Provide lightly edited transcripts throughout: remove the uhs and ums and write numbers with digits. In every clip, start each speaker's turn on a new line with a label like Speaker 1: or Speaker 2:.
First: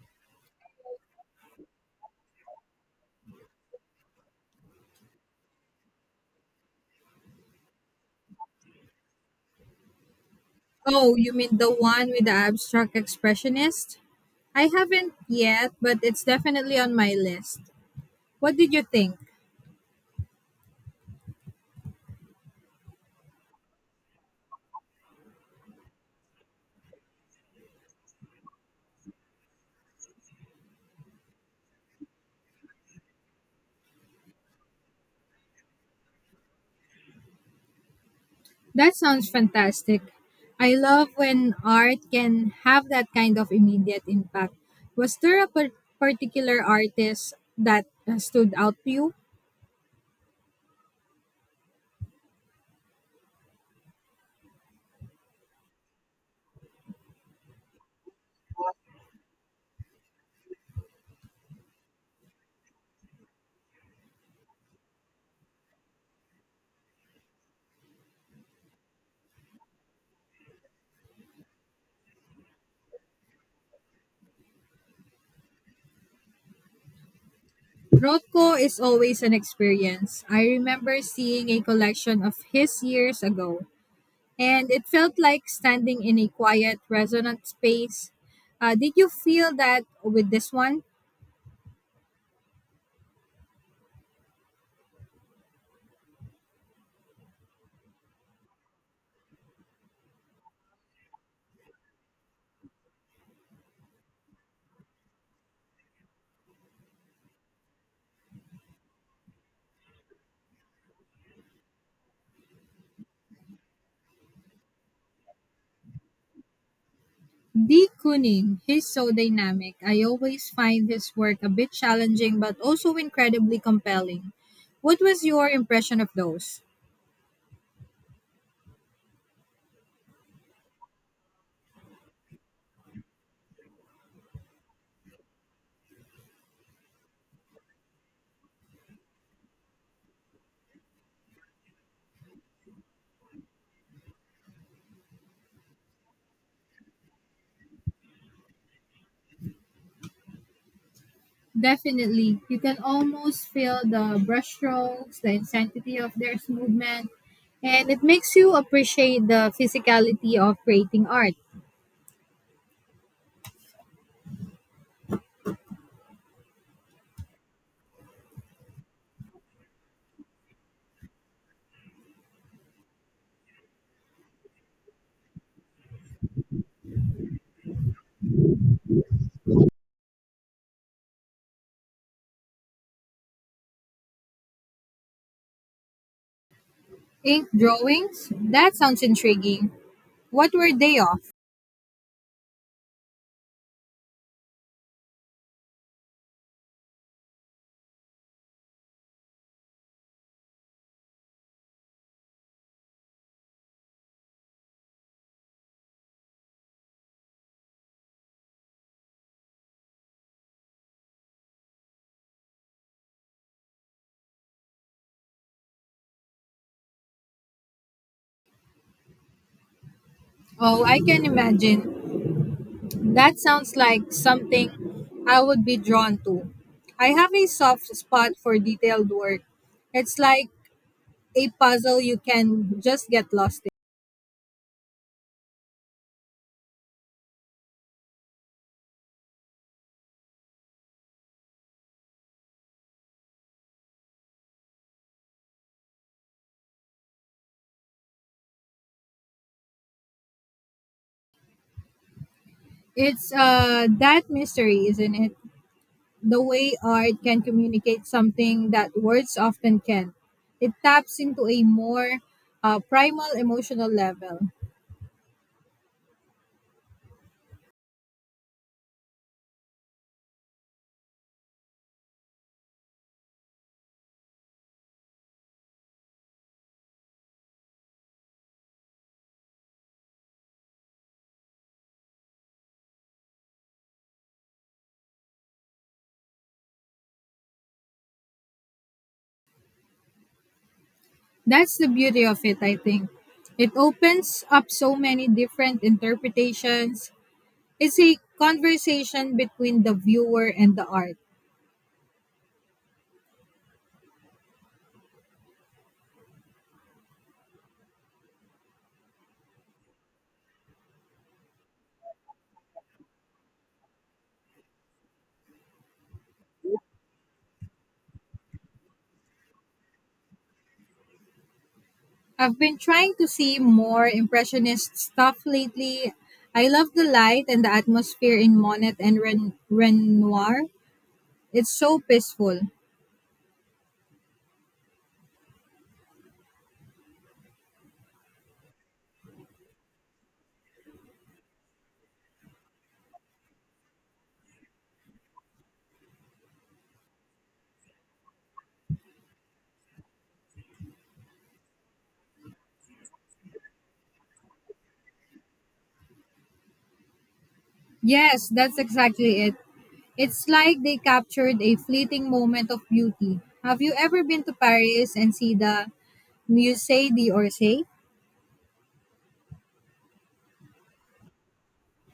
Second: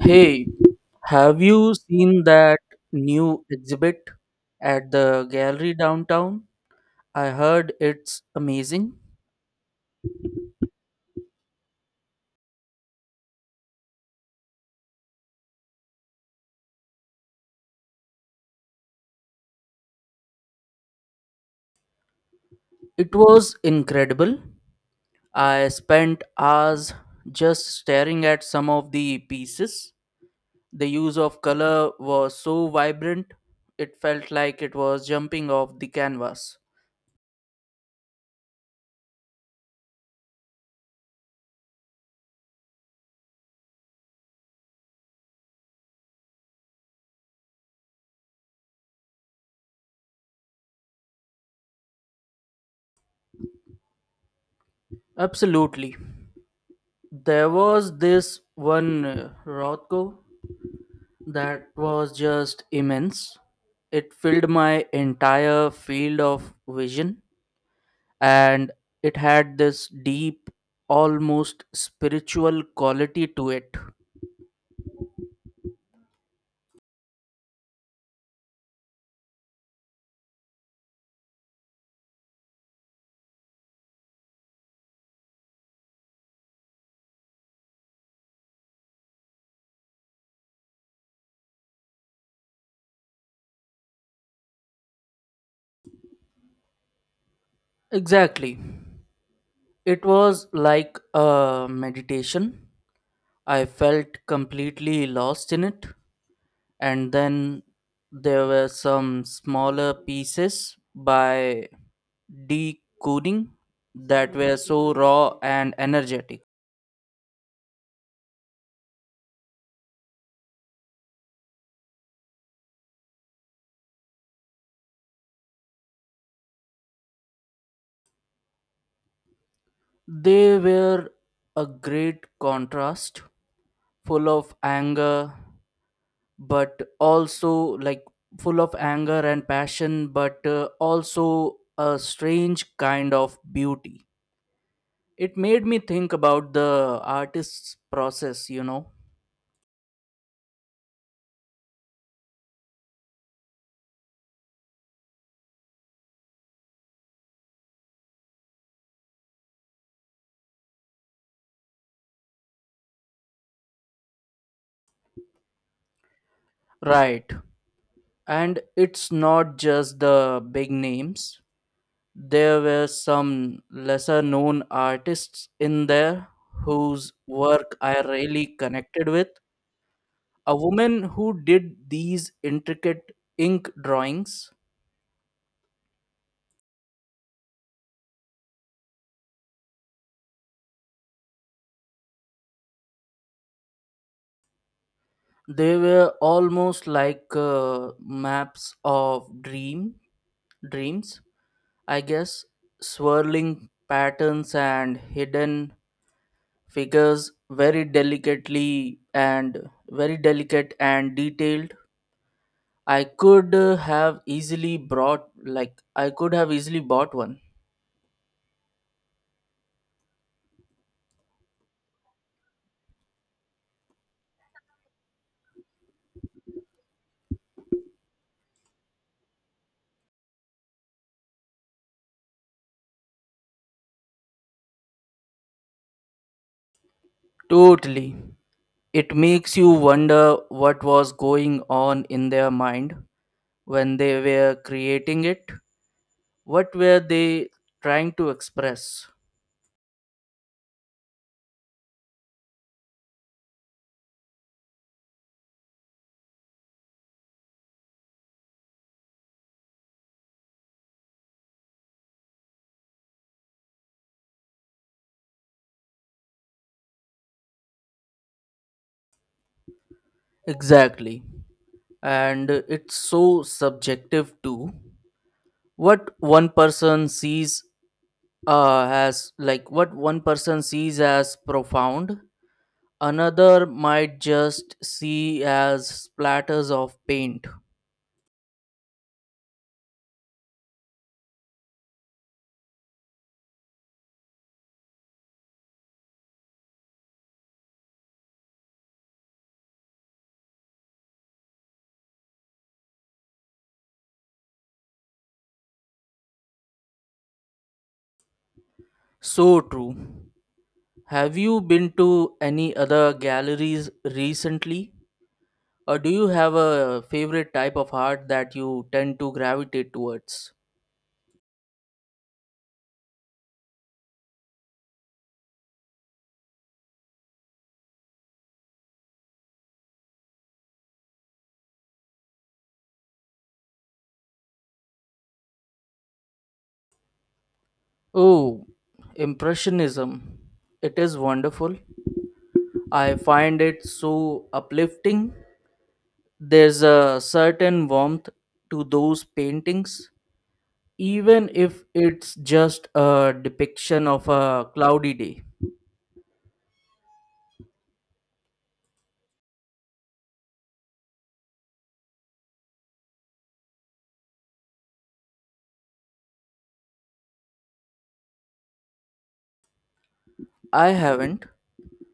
Speaker 1: Hey, have you seen that new exhibit at the gallery downtown? I heard it's amazing.
Speaker 2: Oh, you mean the one with the abstract expressionist? I haven't yet, but it's definitely on my list. What did you think?
Speaker 1: It was incredible. I spent hours just staring at some of the pieces. The use of color was so vibrant, it felt like it was jumping off the canvas.
Speaker 2: That sounds fantastic. I love when art can have that kind of immediate impact. Was there a particular artist that stood out to you?
Speaker 1: Absolutely. There was this one Rothko that was just immense. It filled my entire field of vision and it had this deep, almost spiritual quality to it.
Speaker 2: Rothko is always an experience. I remember seeing a collection of his years ago, and it felt like standing in a quiet, resonant space. Did you feel that with this one?
Speaker 1: Exactly. It was like a meditation. I felt completely lost in it. And then there were some smaller pieces by decoding that were so raw and energetic.
Speaker 2: D. Kooning, he's so dynamic. I always find his work a bit challenging but also incredibly compelling. What was your impression of those?
Speaker 1: They were a great contrast, full of anger, but also like full of anger and passion, but also a strange kind of beauty. It made me think about the artist's process.
Speaker 2: Definitely. You can almost feel the brushstrokes, the intensity of their movement, and it makes you appreciate the physicality of creating art.
Speaker 1: Right. And it's not just the big names. There were some lesser known artists in there whose work I really connected with, a woman who did these intricate ink drawings.
Speaker 2: Ink drawings? That sounds intriguing. What were they of?
Speaker 1: They were almost like maps of dreams I guess, swirling patterns and hidden figures, very delicate and detailed. I could have easily brought like I could have easily bought one.
Speaker 2: Oh, I can imagine. That sounds like something I would be drawn to. I have a soft spot for detailed work. It's like a puzzle you can just get lost in.
Speaker 1: Totally. It makes you wonder what was going on in their mind when they were creating it. What were they trying to express?
Speaker 2: It's that mystery, isn't it? The way art can communicate something that words often can. It taps into a more primal emotional level.
Speaker 1: Exactly. And it's so subjective too. What one person sees what one person sees as profound, another might just see as splatters of paint.
Speaker 2: That's the beauty of it, I think. It opens up so many different interpretations. It's a conversation between the viewer and the art.
Speaker 1: So true. Have you been to any other galleries recently? Or do you have a favorite type of art that you tend to gravitate towards?
Speaker 2: I've been trying to see more impressionist stuff lately. I love the light and the atmosphere in Monet and Renoir. It's so peaceful.
Speaker 1: Oh, Impressionism. It is wonderful. I find it so uplifting. There's a certain warmth to those paintings, even if it's just a depiction of a cloudy day.
Speaker 2: Yes, that's exactly it. It's like they captured a fleeting moment of beauty. Have you ever been to Paris and see the Musée d'Orsay?
Speaker 1: I haven't.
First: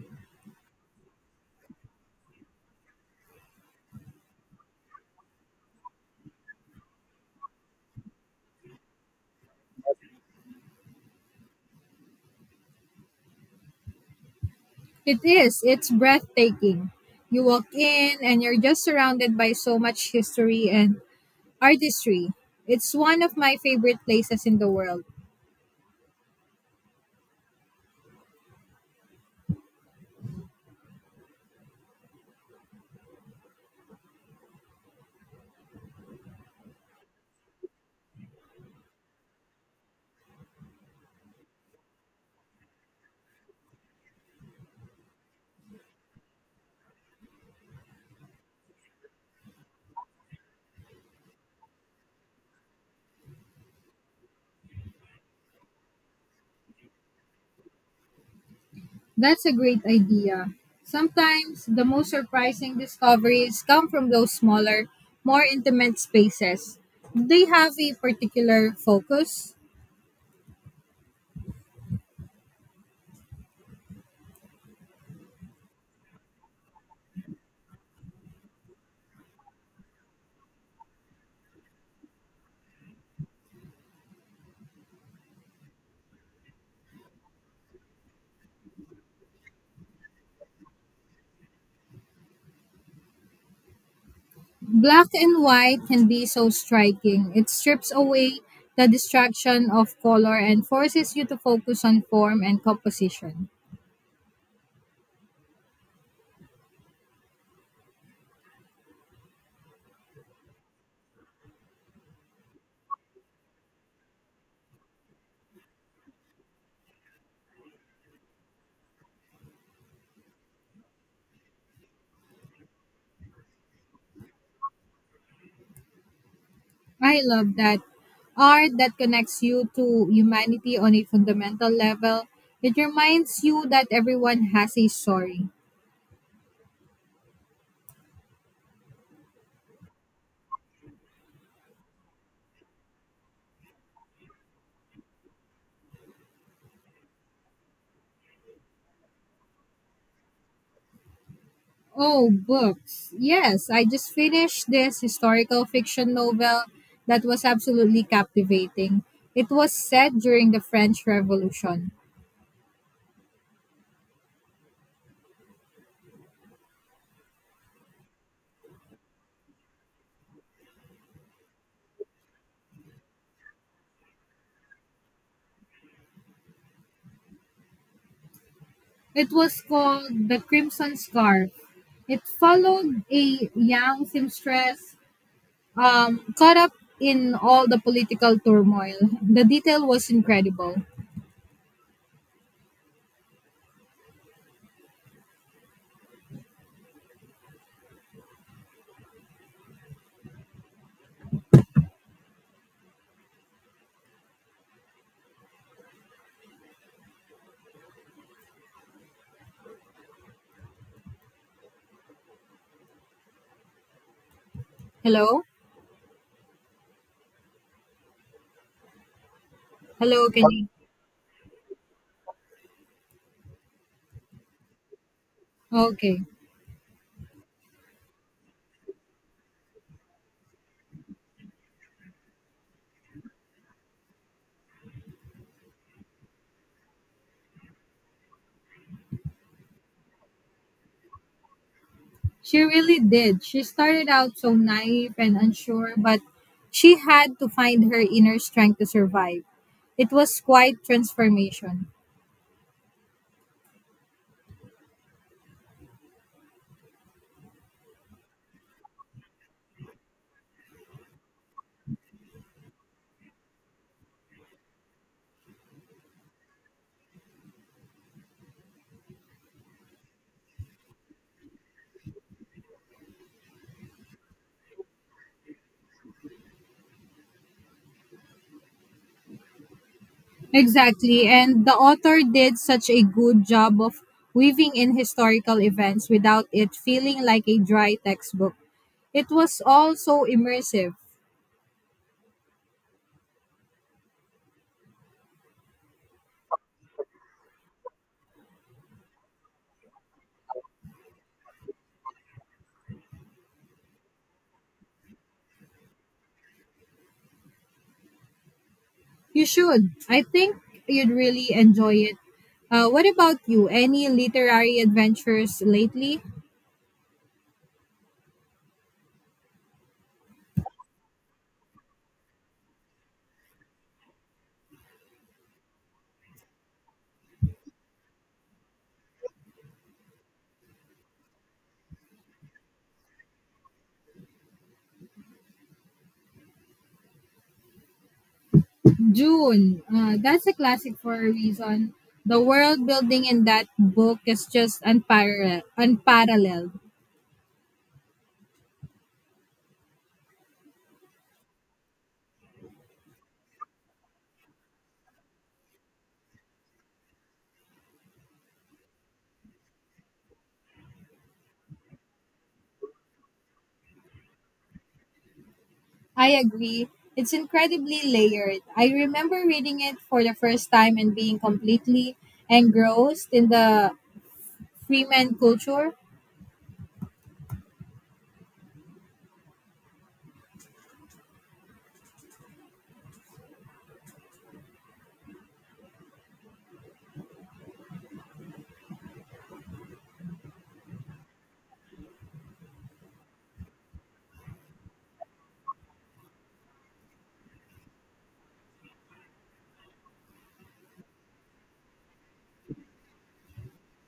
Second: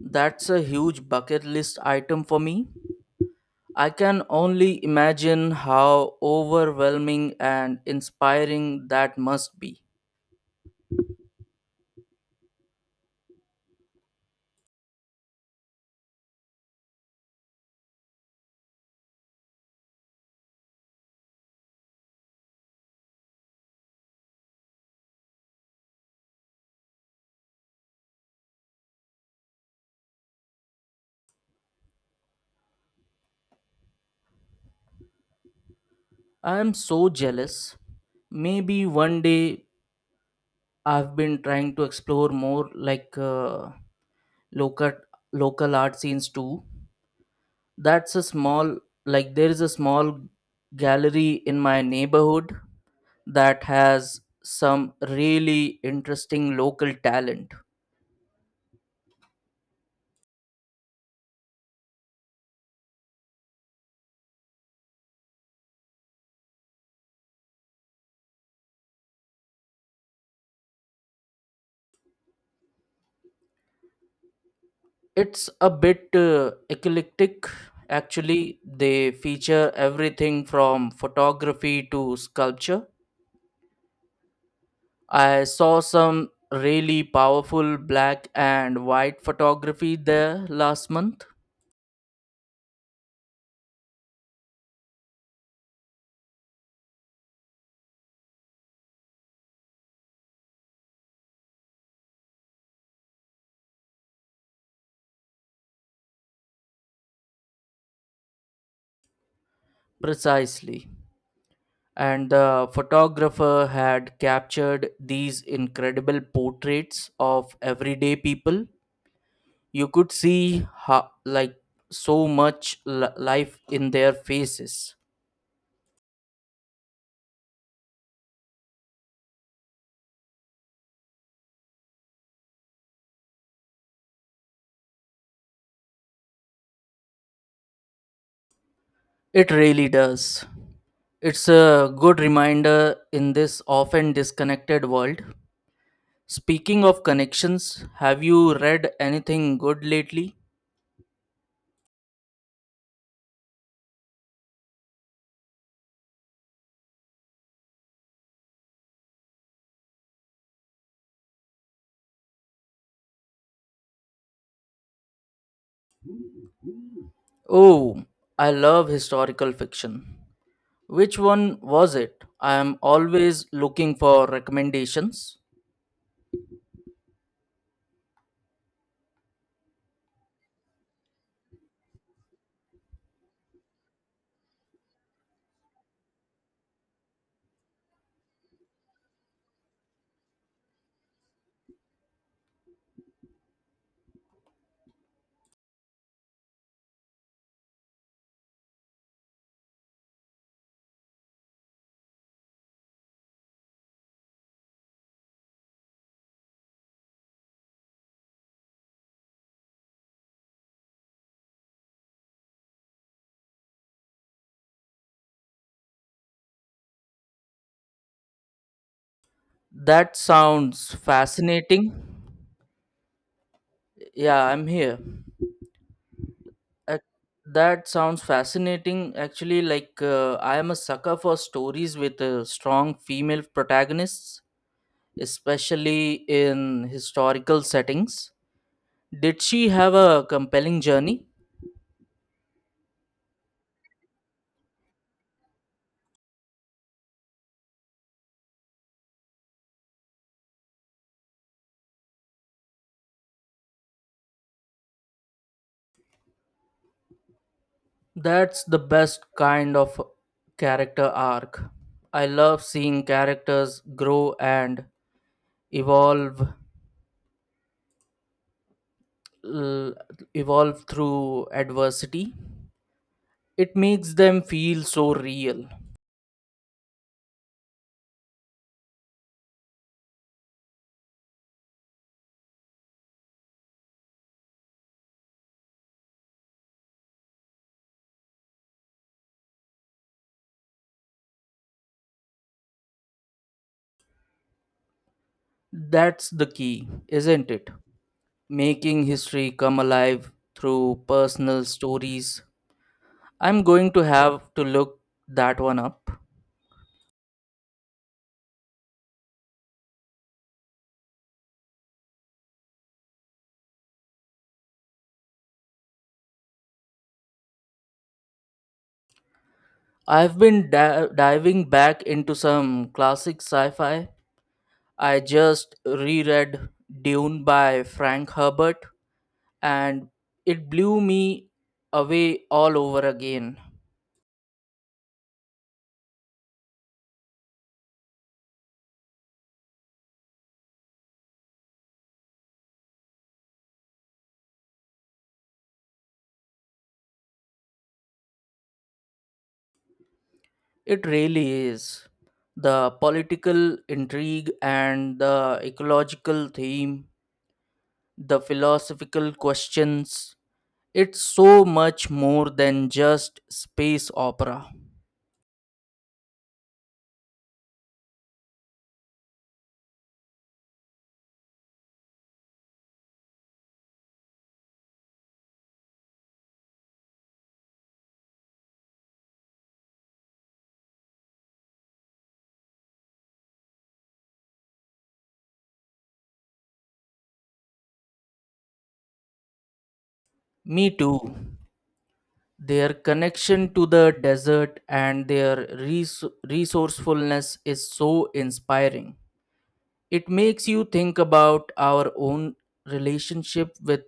Speaker 1: That's a huge bucket list item for me. I can only imagine how overwhelming and inspiring that must be.
Speaker 2: It is. It's breathtaking. You walk in and you're just surrounded by so much history and artistry. It's one of my favorite places in the world.
Speaker 1: I am so jealous. Maybe one day. I've been trying to explore more local local art scenes too. That's a small like there is a small gallery in my neighborhood that has some really interesting local talent.
Speaker 2: That's a great idea. Sometimes the most surprising discoveries come from those smaller, more intimate spaces. Do they have a particular focus?
Speaker 1: It's a bit eclectic. Actually, they feature everything from photography to sculpture. I saw some really powerful black and white photography there last month.
Speaker 2: Black and white can be so striking. It strips away the distraction of color and forces you to focus on form and composition.
Speaker 1: Precisely. And the photographer had captured these incredible portraits of everyday people. You could see how, so much life in their faces.
Speaker 2: I love that. Art that connects you to humanity on a fundamental level. It reminds you that everyone has a story.
Speaker 1: It really does. It's a good reminder in this often disconnected world. Speaking of connections, have you read anything good lately?
Speaker 2: Oh, books. Yes, I just finished this historical fiction novel that was absolutely captivating. It was set during the French Revolution.
Speaker 1: Oh, I love historical fiction. Which one was it? I am always looking for recommendations.
Speaker 2: It was called The Crimson Scarf. It followed a young seamstress caught up in all the political turmoil. The detail was incredible. Hello?
Speaker 1: That
Speaker 2: Hello, can you?
Speaker 1: sounds fascinating. Yeah, I'm here.
Speaker 2: Okay.
Speaker 1: Ac- That sounds fascinating. Actually, I am a sucker for stories with strong female protagonists, especially in historical settings. Did she have a compelling journey?
Speaker 2: She really did. She started out so naive and unsure, but she had to find her inner strength to survive. It was quite transformation.
Speaker 1: That's the best kind of character arc. I love seeing characters grow and evolve l- evolve through adversity. It makes them feel so real.
Speaker 2: Exactly, and the author did such a good job of weaving in historical events without it feeling like a dry textbook. It was all so immersive.
Speaker 1: That's the key, isn't it? Making history come alive through personal stories. I'm going to have to look that one up.
Speaker 2: You should. I think you'd really enjoy it. What about you? Any literary adventures lately?
Speaker 1: I've been diving back into some classic sci fi. I just reread Dune by Frank Herbert, and it blew me away all over again.
Speaker 2: June. That's a classic for a reason. The world building in that book is just unparalleled.
Speaker 1: It really is. The political intrigue and the ecological theme, the philosophical questions. It's so much more than just space opera.
Speaker 2: I agree. It's incredibly layered. I remember reading it for the first time and being completely engrossed in the Freeman culture.
Speaker 1: Me too. Their connection to the desert and their resourcefulness is so inspiring. It makes you think about our own relationship with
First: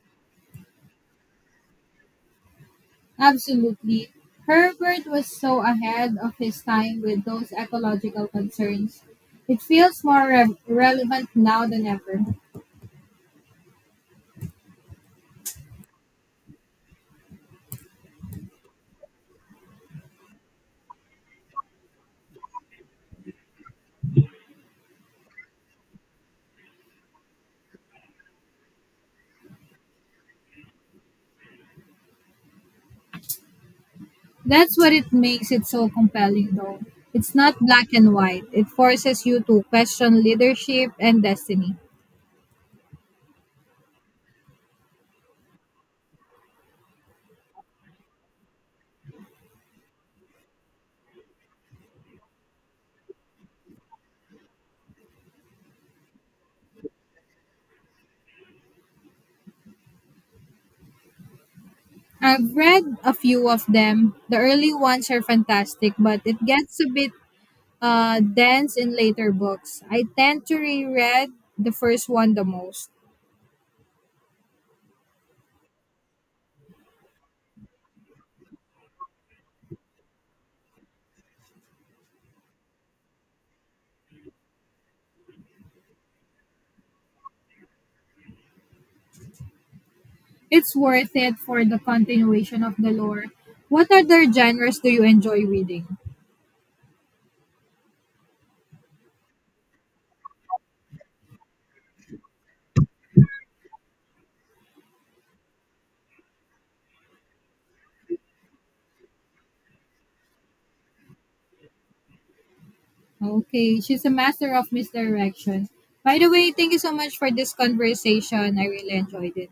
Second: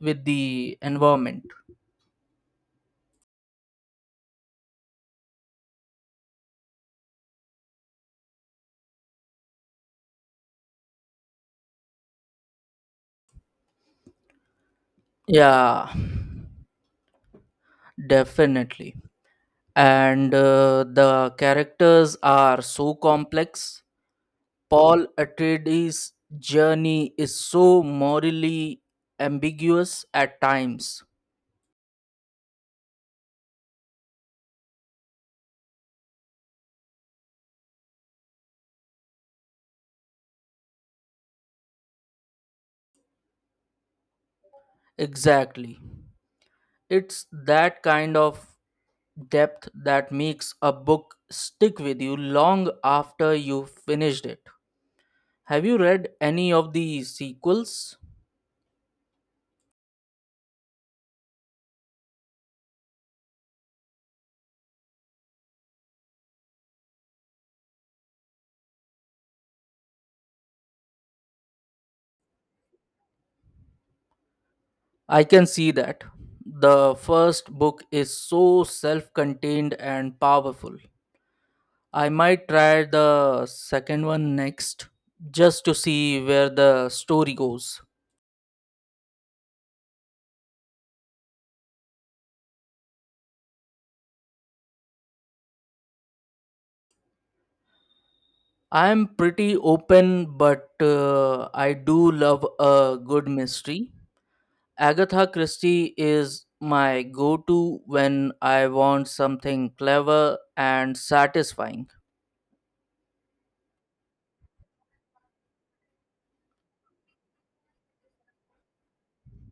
Speaker 1: with the environment.
Speaker 2: Absolutely. Herbert was so ahead of his time with those ecological concerns. It feels more relevant now than ever.
Speaker 1: Yeah, definitely. And the characters are so complex. Paul Atreides' journey is so morally ambiguous at times.
Speaker 2: That's what it makes it so compelling, though. It's not black and white, it forces you to question leadership and destiny.
Speaker 1: Exactly. It's that kind of depth that makes a book stick with you long after you've finished it. Have you read any of the sequels?
Speaker 2: I've read a few of them. The early ones are fantastic, but it gets a bit dense in later books. I tend to reread the first one the most.
Speaker 1: I can see that. The first book is so self contained and powerful. I might try the second one next, just to see where the story goes.
Speaker 2: It's worth it for the continuation of the lore. What other genres do you enjoy reading?
Speaker 1: I am pretty open, but I do love a good mystery. Agatha Christie is my go to when I want something clever and satisfying.
Speaker 2: Okay, she's a master of misdirection. By the way, thank you so much for this conversation. I really enjoyed it.